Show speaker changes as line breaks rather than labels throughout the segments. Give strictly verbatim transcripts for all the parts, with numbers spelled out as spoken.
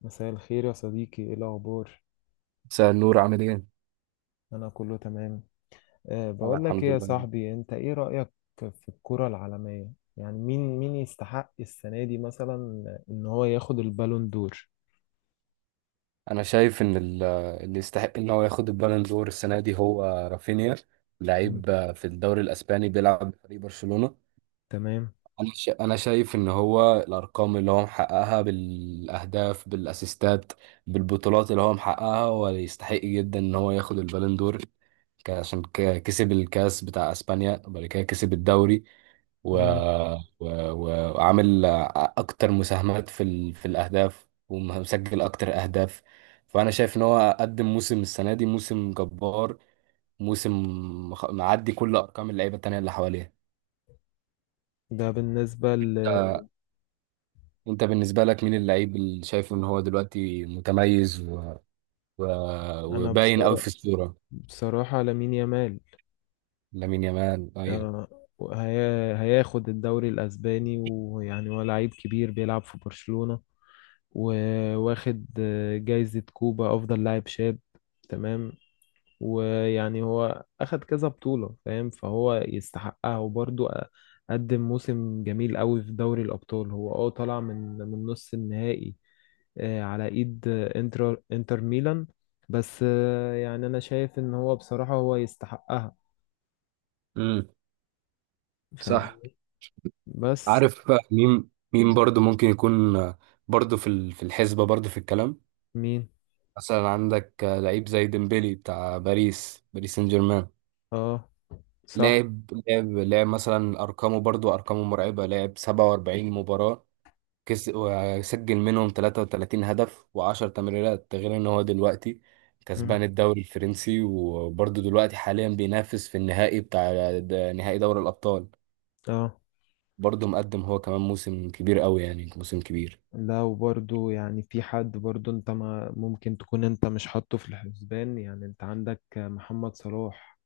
مساء الخير يا صديقي، ايه الاخبار؟
مساء النور، عامل ايه؟
انا كله تمام. أه
انا
بقول لك ايه
الحمد
يا
لله.
صاحبي، انت ايه رايك في الكره العالميه؟ يعني مين مين يستحق السنه دي مثلا ان هو ياخد البالون دور؟
انا شايف ان ال- اللي يستحق ان هو ياخد البالون دور السنه دي هو رافينيا،
مم.
لعيب في الدوري الاسباني بيلعب في فريق برشلونه.
تمام.
انا ش- انا شايف ان هو الارقام اللي هو محققها بالاهداف، بالاسيستات، بالبطولات اللي هو محققها، هو يستحق جدا ان هو ياخد البالون دور. ك- عشان ك- كسب الكاس بتاع اسبانيا وبعد كده كسب الدوري، و...
مم.
و... و- وعامل اكتر مساهمات في ال... في الاهداف، ومسجل اكتر اهداف. فانا شايف ان هو قدم موسم السنه دي موسم جبار، موسم مخ- معدي كل ارقام اللعيبه التانيه اللي حواليه.
ده بالنسبه ل...
انت بالنسبة لك مين اللعيب اللي شايفه ان هو دلوقتي متميز و... و...
انا
وباين قوي
بصرا-
في الصورة؟
بصراحه لامين يامال.
لامين يامال، ايوه.
أه هي... هياخد الدوري الاسباني، ويعني هو لعيب كبير بيلعب في برشلونه، وواخد آه، جايزه كوبا افضل لاعب شاب. تمام. ويعني هو أخد كذا بطولة، فاهم، فهو يستحقها. وبرضه أ- قدم موسم جميل قوي في دوري الأبطال. هو اه طلع من من نص النهائي آه، على إيد آه، انتر انتر ميلان. بس آه، يعني أنا شايف إن هو بصراحة هو يستحقها.
امم،
فاهم.
صح.
بس.
عارف مين مين برضو ممكن يكون برضو في ال- في الحسبة، برضو في الكلام؟
مين؟
مثلا عندك لعيب زي ديمبلي بتاع باريس باريس سان جيرمان.
اه. صح.
لاعب لاعب لاعب مثلا ارقامه، برضو ارقامه مرعبة. لاعب سبعة وأربعين مباراة كس... وسجل منهم تلاتة وتلاتين هدف وعشر تمريرات. ده غير ان هو دلوقتي
مم.
كسبان الدوري الفرنسي، وبرضه دلوقتي حاليا بينافس في النهائي بتاع د- نهائي دوري الأبطال.
اه.
برضه مقدم هو كمان موسم كبير قوي، يعني موسم كبير.
لا، وبرضه يعني في حد برضه انت ما ممكن تكون انت مش حاطه في الحسبان. يعني انت عندك محمد صلاح.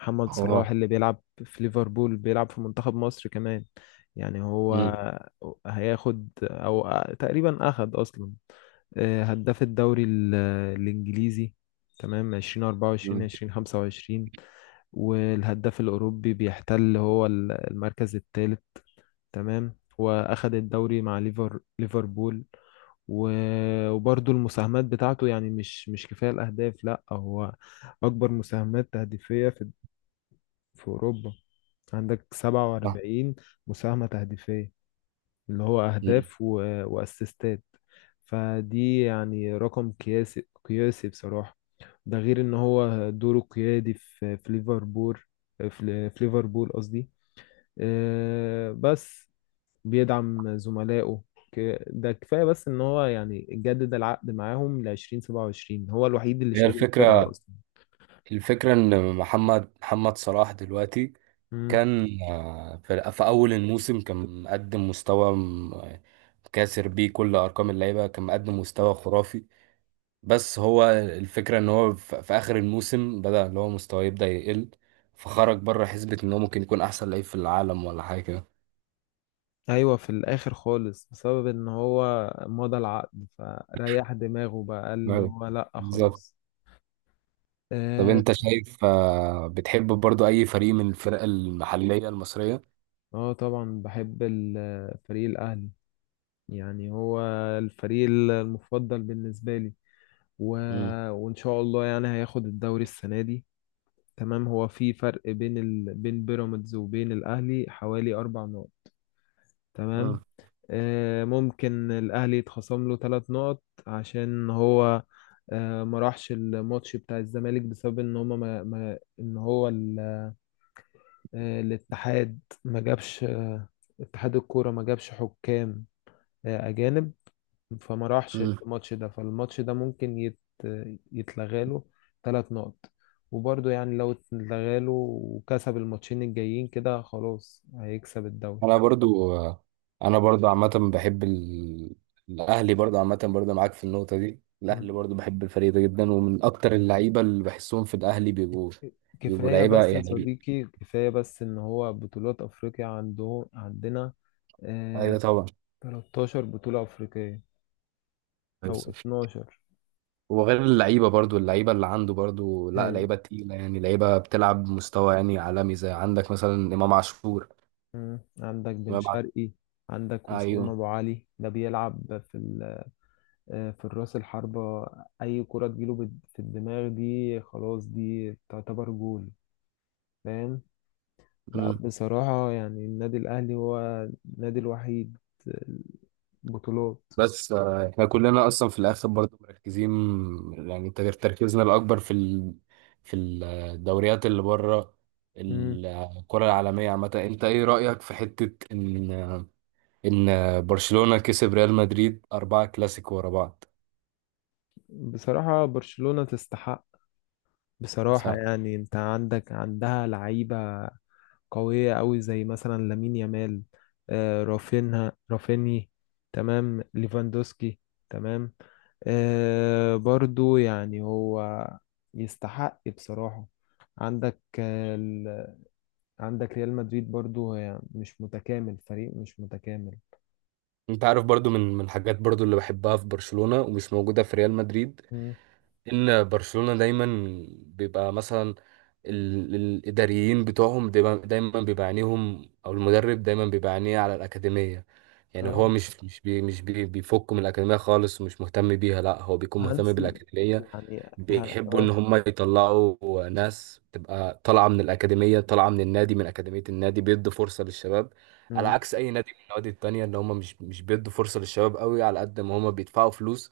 محمد
اه.
صلاح اللي بيلعب في ليفربول، بيلعب في منتخب مصر كمان. يعني هو
مم.
هياخد او تقريبا اخد اصلا آه، هداف الدوري ال- الانجليزي. تمام. ألفين وأربعة وعشرين
مم.
ألفين وخمسة وعشرين. والهداف الاوروبي بيحتل هو ال- المركز الثالث. تمام. واخد الدوري مع ليفر ليفربول. و- وبرضه المساهمات بتاعته، يعني مش مش كفاية الاهداف. لا، هو اكبر مساهمات تهديفية في في اوروبا. عندك
آه.
سبعة وأربعين مساهمة تهديفية، اللي هو
مم.
أهداف و... وأسيستات. فدي يعني رقم قياسي قياسي بصراحة. ده غير إن هو دوره قيادي في في ليفربول، في ل- في ليفربول قصدي. آه، بس بيدعم زملائه. ك- ده كفاية بس إن هو يعني جدد العقد معاهم لعشرين سبعة وعشرين. هو الوحيد اللي
هي
شايل الفرقة
الفكرة،
أصلا.
الفكرة إن محمد محمد صلاح دلوقتي كان، آه، في في أول الموسم، كان مقدم مستوى م- كاسر بيه كل أرقام اللعيبة، كان مقدم مستوى خرافي. بس هو الفكرة ان هو ف- في اخر الموسم بدأ اللي هو مستواه يبدأ يقل، فخرج بره حسبة ان هو ممكن يكون احسن لعيب في العالم ولا حاجة كده.
ايوه، في الاخر خالص بسبب ان هو مضى العقد فريح دماغه، بقى قال ان
أيوة،
هو لا
بالظبط.
خلاص.
طب
اه.
انت شايف، آه، بتحب برضو اي فريق من الفرق المحلية المصرية؟
آه طبعا بحب ال- فريق الاهلي. يعني هو الفريق المفضل بالنسبه لي. و...
مم.
وان شاء الله يعني هياخد الدوري السنه دي. تمام. هو في فرق بين ال... بين بيراميدز وبين الاهلي حوالي اربع نقط.
مم.
تمام. آه، ممكن الأهلي يتخصم له ثلاث نقط عشان هو آه، ما راحش الماتش بتاع الزمالك بسبب ان هما ما ما ان هو ال- آه، الاتحاد. ما جابش آه، اتحاد الكورة ما جابش حكام آه، أجانب. فما راحش
مم.
الماتش ده، فالماتش ده ممكن يت يتلغى له ثلاث نقط. وبرضه يعني لو اتلغى له وكسب الماتشين الجايين كده خلاص هيكسب الدوري.
انا برضو، آه، انا برضو عامة بحب ال... الاهلي، برضو عامة برضو معاك في النقطة دي. الاهلي برضو، بحب الفريق ده جدا، ومن اكتر اللعيبة اللي بحسهم في الاهلي بيبقوا، بيبقوا
كفاية
لعيبة
بس يا
يعني.
صديقي، كفاية بس إن هو بطولات أفريقيا عنده عندنا.
ايوه
آه.
طبعا.
تلتاشر بطولة أفريقية، أو اتناشر.
وغير اللعيبة، برضو اللعيبة اللي عنده برضو، لا
آه.
لعيبة تقيلة يعني، لعيبة بتلعب بمستوى يعني عالمي، زي عندك مثلا إمام عاشور،
مم، عندك بن
إمام عاشور.
شرقي. عندك وسام
أيوه.
أبو علي ده بيلعب في ال- آه في الراس الحربة. أي كرة تجيله بال- في الدماغ دي خلاص دي تعتبر جول. فاهم. لا،
مم.
بصراحة يعني النادي الأهلي هو النادي الوحيد. بطولات.
بس آه، إحنا كلنا أصلا في الآخر برضو مركزين، يعني تر- تركيزنا الأكبر في ال... في الدوريات اللي بره،
مم.
الكرة العالمية عامة. أنت إيه رأيك في حتة إن، إن برشلونة كسب ريال مدريد أربع كلاسيكو ورا بعض؟
بصراحة برشلونة تستحق. بصراحة
صح.
يعني انت عندك عندها لعيبة قوية قوي زي مثلا لامين يامال، آه رافينها رافيني. تمام. ليفاندوسكي. تمام. آه برضو يعني هو يستحق بصراحة. عندك آه ال... عندك ريال مدريد، برضو هي مش متكامل، فريق مش متكامل.
انت عارف برضو، من من الحاجات برضو اللي بحبها في برشلونة ومش موجودة في ريال مدريد،
مم.
ان برشلونة دايما بيبقى مثلا ال- الاداريين بتوعهم بيبقى دايما، بيبقى عينيهم، او المدرب دايما بيبقى عينيه على الاكاديمية. يعني هو
اه
مش مش بي مش بي بيفك من الاكاديمية خالص ومش مهتم بيها، لا هو بيكون مهتم
هانسي.
بالاكاديمية.
يعني ها
بيحبوا ان
اه
هم يطلعوا ناس تبقى طالعه من الاكاديميه، طالعه من النادي، من اكاديميه النادي، بيدوا فرصه للشباب، على عكس اي نادي من النوادي التانية اللي هم مش مش بيدوا فرصه للشباب قوي، على قد ما هم بيدفعوا فلوس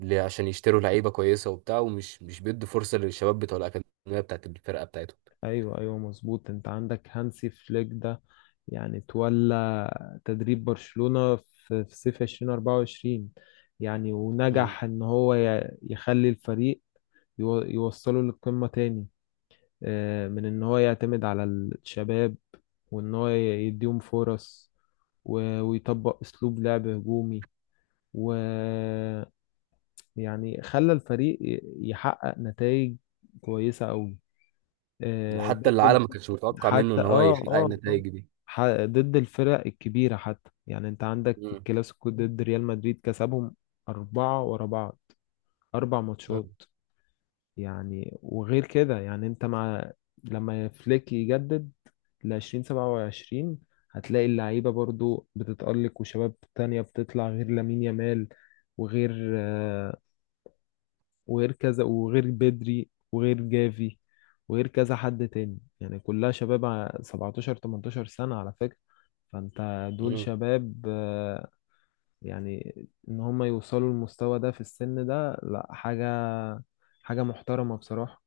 ل- عشان يشتروا لعيبه كويسه وبتاع، ومش مش بيدوا فرصه للشباب بتوع الاكاديميه بتاعت الفرقه بتاعتهم.
ايوه ايوه مظبوط، انت عندك هانسي فليك ده. يعني تولى تدريب برشلونة في في صيف ألفين وأربعة وعشرين. يعني
مم.
ونجح ان هو ي- يخلي الفريق يو- يوصله للقمة تاني آه، من ان هو يعتمد على الشباب، وان هو ي- يديهم فرص. و- ويطبق اسلوب لعب هجومي. ويعني خلى الفريق ي- يحقق نتائج كويسة قوي.
حتى
ضد
العالم ما كانش متوقع منه
حتى
ان هو
اه
يحقق
اه اه
النتائج دي.
ح- ضد الفرق الكبيرة. حتى يعني انت عندك في
مم.
الكلاسيكو ضد ريال مدريد كسبهم أربعة ورا بعض، أربع ماتشات. يعني وغير كده، يعني انت مع لما فليك يجدد لعشرين سبعة وعشرين، هتلاقي اللعيبة برضو بتتألق وشباب تانية بتطلع غير لامين يامال. وغير آه، وغير كذا وغير بدري وغير جافي وغير كذا حد تاني. يعني كلها شباب ع- سبعتاشر ثمانية عشر سنة على فكرة. فانت دول
مم.
شباب. آه، يعني ان هم يوصلوا للمستوى ده في السن ده، لا حاجة، حاجة محترمة بصراحة.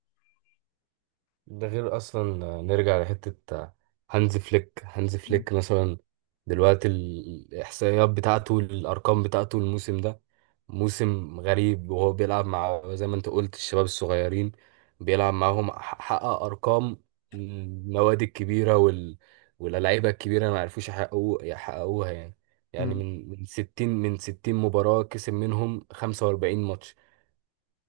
ده غير اصلا، آه، نرجع لحته، آه، هانز فليك، هانز
مم.
فليك مثلا دلوقتي ال- الاحصائيات بتاعته، الارقام بتاعته، الموسم ده موسم غريب، وهو بيلعب مع زي ما انت قلت الشباب الصغيرين، بيلعب معاهم ح- حقق ارقام النوادي الكبيره، وال واللعيبه الكبيره ما عرفوش يحققوا، يحققوها يعني. يعني
مم.
من من ستين من ستين مباراه كسب منهم خمسة وأربعين ماتش،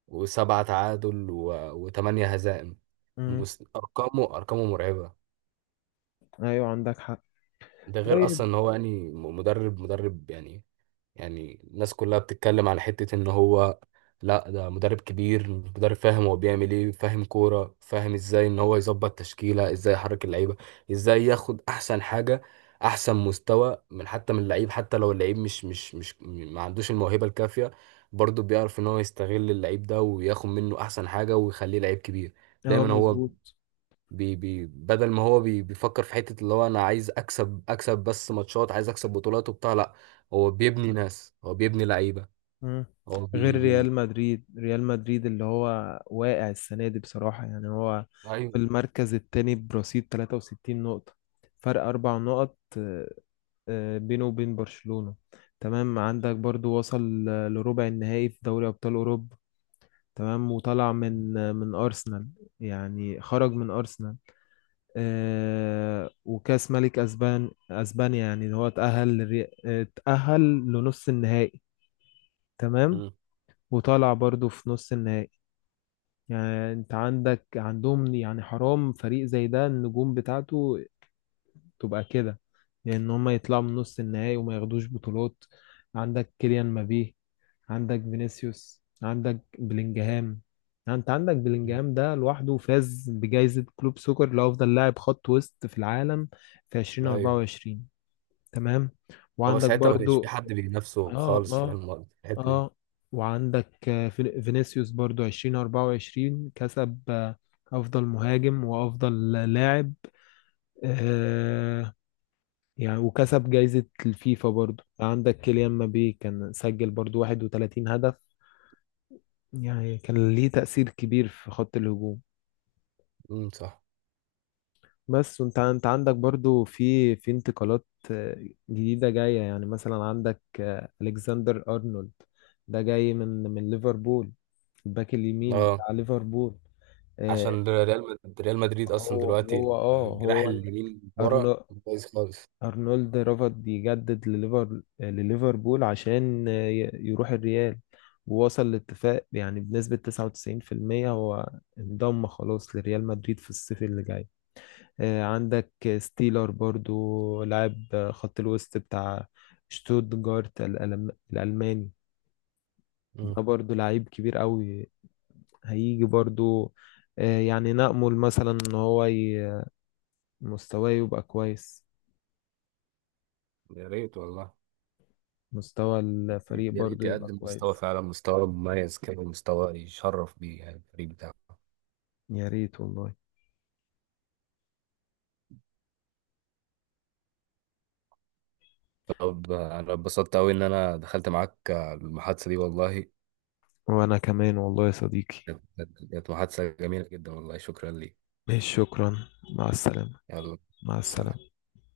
وسبعة تعادل، وثمان هزائم.
مم.
مس- ارقامه، ارقامه مرعبه.
ايوه، عندك حق.
ده غير اصلا
طيب.
ان هو يعني م- مدرب، مدرب يعني. يعني الناس كلها بتتكلم على حته ان هو، لا ده مدرب كبير، مدرب فاهم هو بيعمل ايه، فاهم كوره، فاهم ازاي ان هو يظبط تشكيله، ازاي يحرك اللعيبه، ازاي ياخد احسن حاجه، احسن مستوى، من حتى من اللعيب. حتى لو اللعيب مش مش مش م- ما عندوش الموهبه الكافيه، برضه بيعرف ان هو يستغل اللعيب ده وياخد منه احسن حاجه ويخليه لعيب كبير.
اه،
دايما هو
مظبوط.
بي بي بدل ما هو بي بيفكر في حتة اللي هو انا عايز اكسب، اكسب بس ماتشات، عايز اكسب بطولات وبتاع، لا هو بيبني ناس، هو بيبني لعيبة.
مم.
هو
غير
بي بي
ريال مدريد. ريال مدريد اللي هو واقع السنة دي بصراحة. يعني هو
ايوه.
في المركز التاني برصيد ثلاثة وستين نقطة، فرق أربع نقط آه، آه، بينه وبين برشلونة. تمام. عندك برضو وصل آه، لربع النهائي في دوري أبطال أوروبا. تمام. وطلع من آه، من أرسنال، يعني خرج من أرسنال. آه، وكأس ملك أسبان أسبانيا يعني اللي هو اتأهل لري- اتأهل لنص النهائي. تمام.
مم.
وطالع برضو في نص النهائي. يعني انت عندك عندهم، يعني حرام فريق زي ده، النجوم بتاعته تبقى كده، لان هم يطلعوا من نص النهائي وما ياخدوش بطولات. عندك كيليان مبابي، عندك فينيسيوس، عندك بلينجهام. يعني انت عندك
مم.
بلينجهام ده لوحده فاز بجائزة كلوب سوكر لأفضل لاعب خط وسط في العالم في
ايوه.
ألفين وأربعة وعشرين. تمام.
هو
وعندك
ساعتها ما كانش في
برضو
حد بينافسه
اه
خالص في
اه
الم- في الحتة دي.
اه وعندك آه، فين- فينيسيوس برضو ألفين وأربعة وعشرين كسب آه، افضل مهاجم وافضل لاعب. آه. يعني وكسب جايزة الفيفا. برضو عندك كيليان مبابي كان سجل برضو واحد وثلاثين هدف. يعني كان ليه تأثير كبير في خط الهجوم.
امم، صح.
بس. وانت انت عندك برضو في في انتقالات آه، جديدة جاية. يعني مثلا عندك آه، الكسندر ارنولد، ده جاي من من ليفربول، الباك اليمين
اه.
بتاع ليفربول. آه،
عشان ريال مد- ريال مدريد اصلا
هو هو
دلوقتي
اه
الجناح
هو
اليمين ورا
أرنو
كويس خالص.
أرنولد رفض يجدد لليفر لليفربول عشان آه، ي- يروح الريال. ووصل لاتفاق يعني بنسبة تسعة وتسعين في المية هو انضم خلاص لريال مدريد في الصيف اللي جاي. آه، عندك ستيلر برضو لاعب آه، خط الوسط بتاع شتوتجارت الألم- الألماني.
مم.
ده برضو لعيب كبير قوي. هيجي برضو آه، يعني نأمل مثلا إن هو ي- مستواه يبقى كويس،
يا ريت والله.
مستوى الفريق
يا
برضو
ريت
يبقى
يقدم مستوى
كويس.
فعلا، مستوى مميز كده، مستوى يشرف بيه يعني الفريق بتاعه.
يا ريت والله.
طب انا اتبسطت قوي ان انا دخلت معاك المحادثة دي والله.
وأنا كمان والله يا صديقي.
كانت كانت محادثة جميلة جدا والله، شكرا لي.
ماشي، شكرا. مع السلامة.
يلا،
مع
سلام.
السلامة.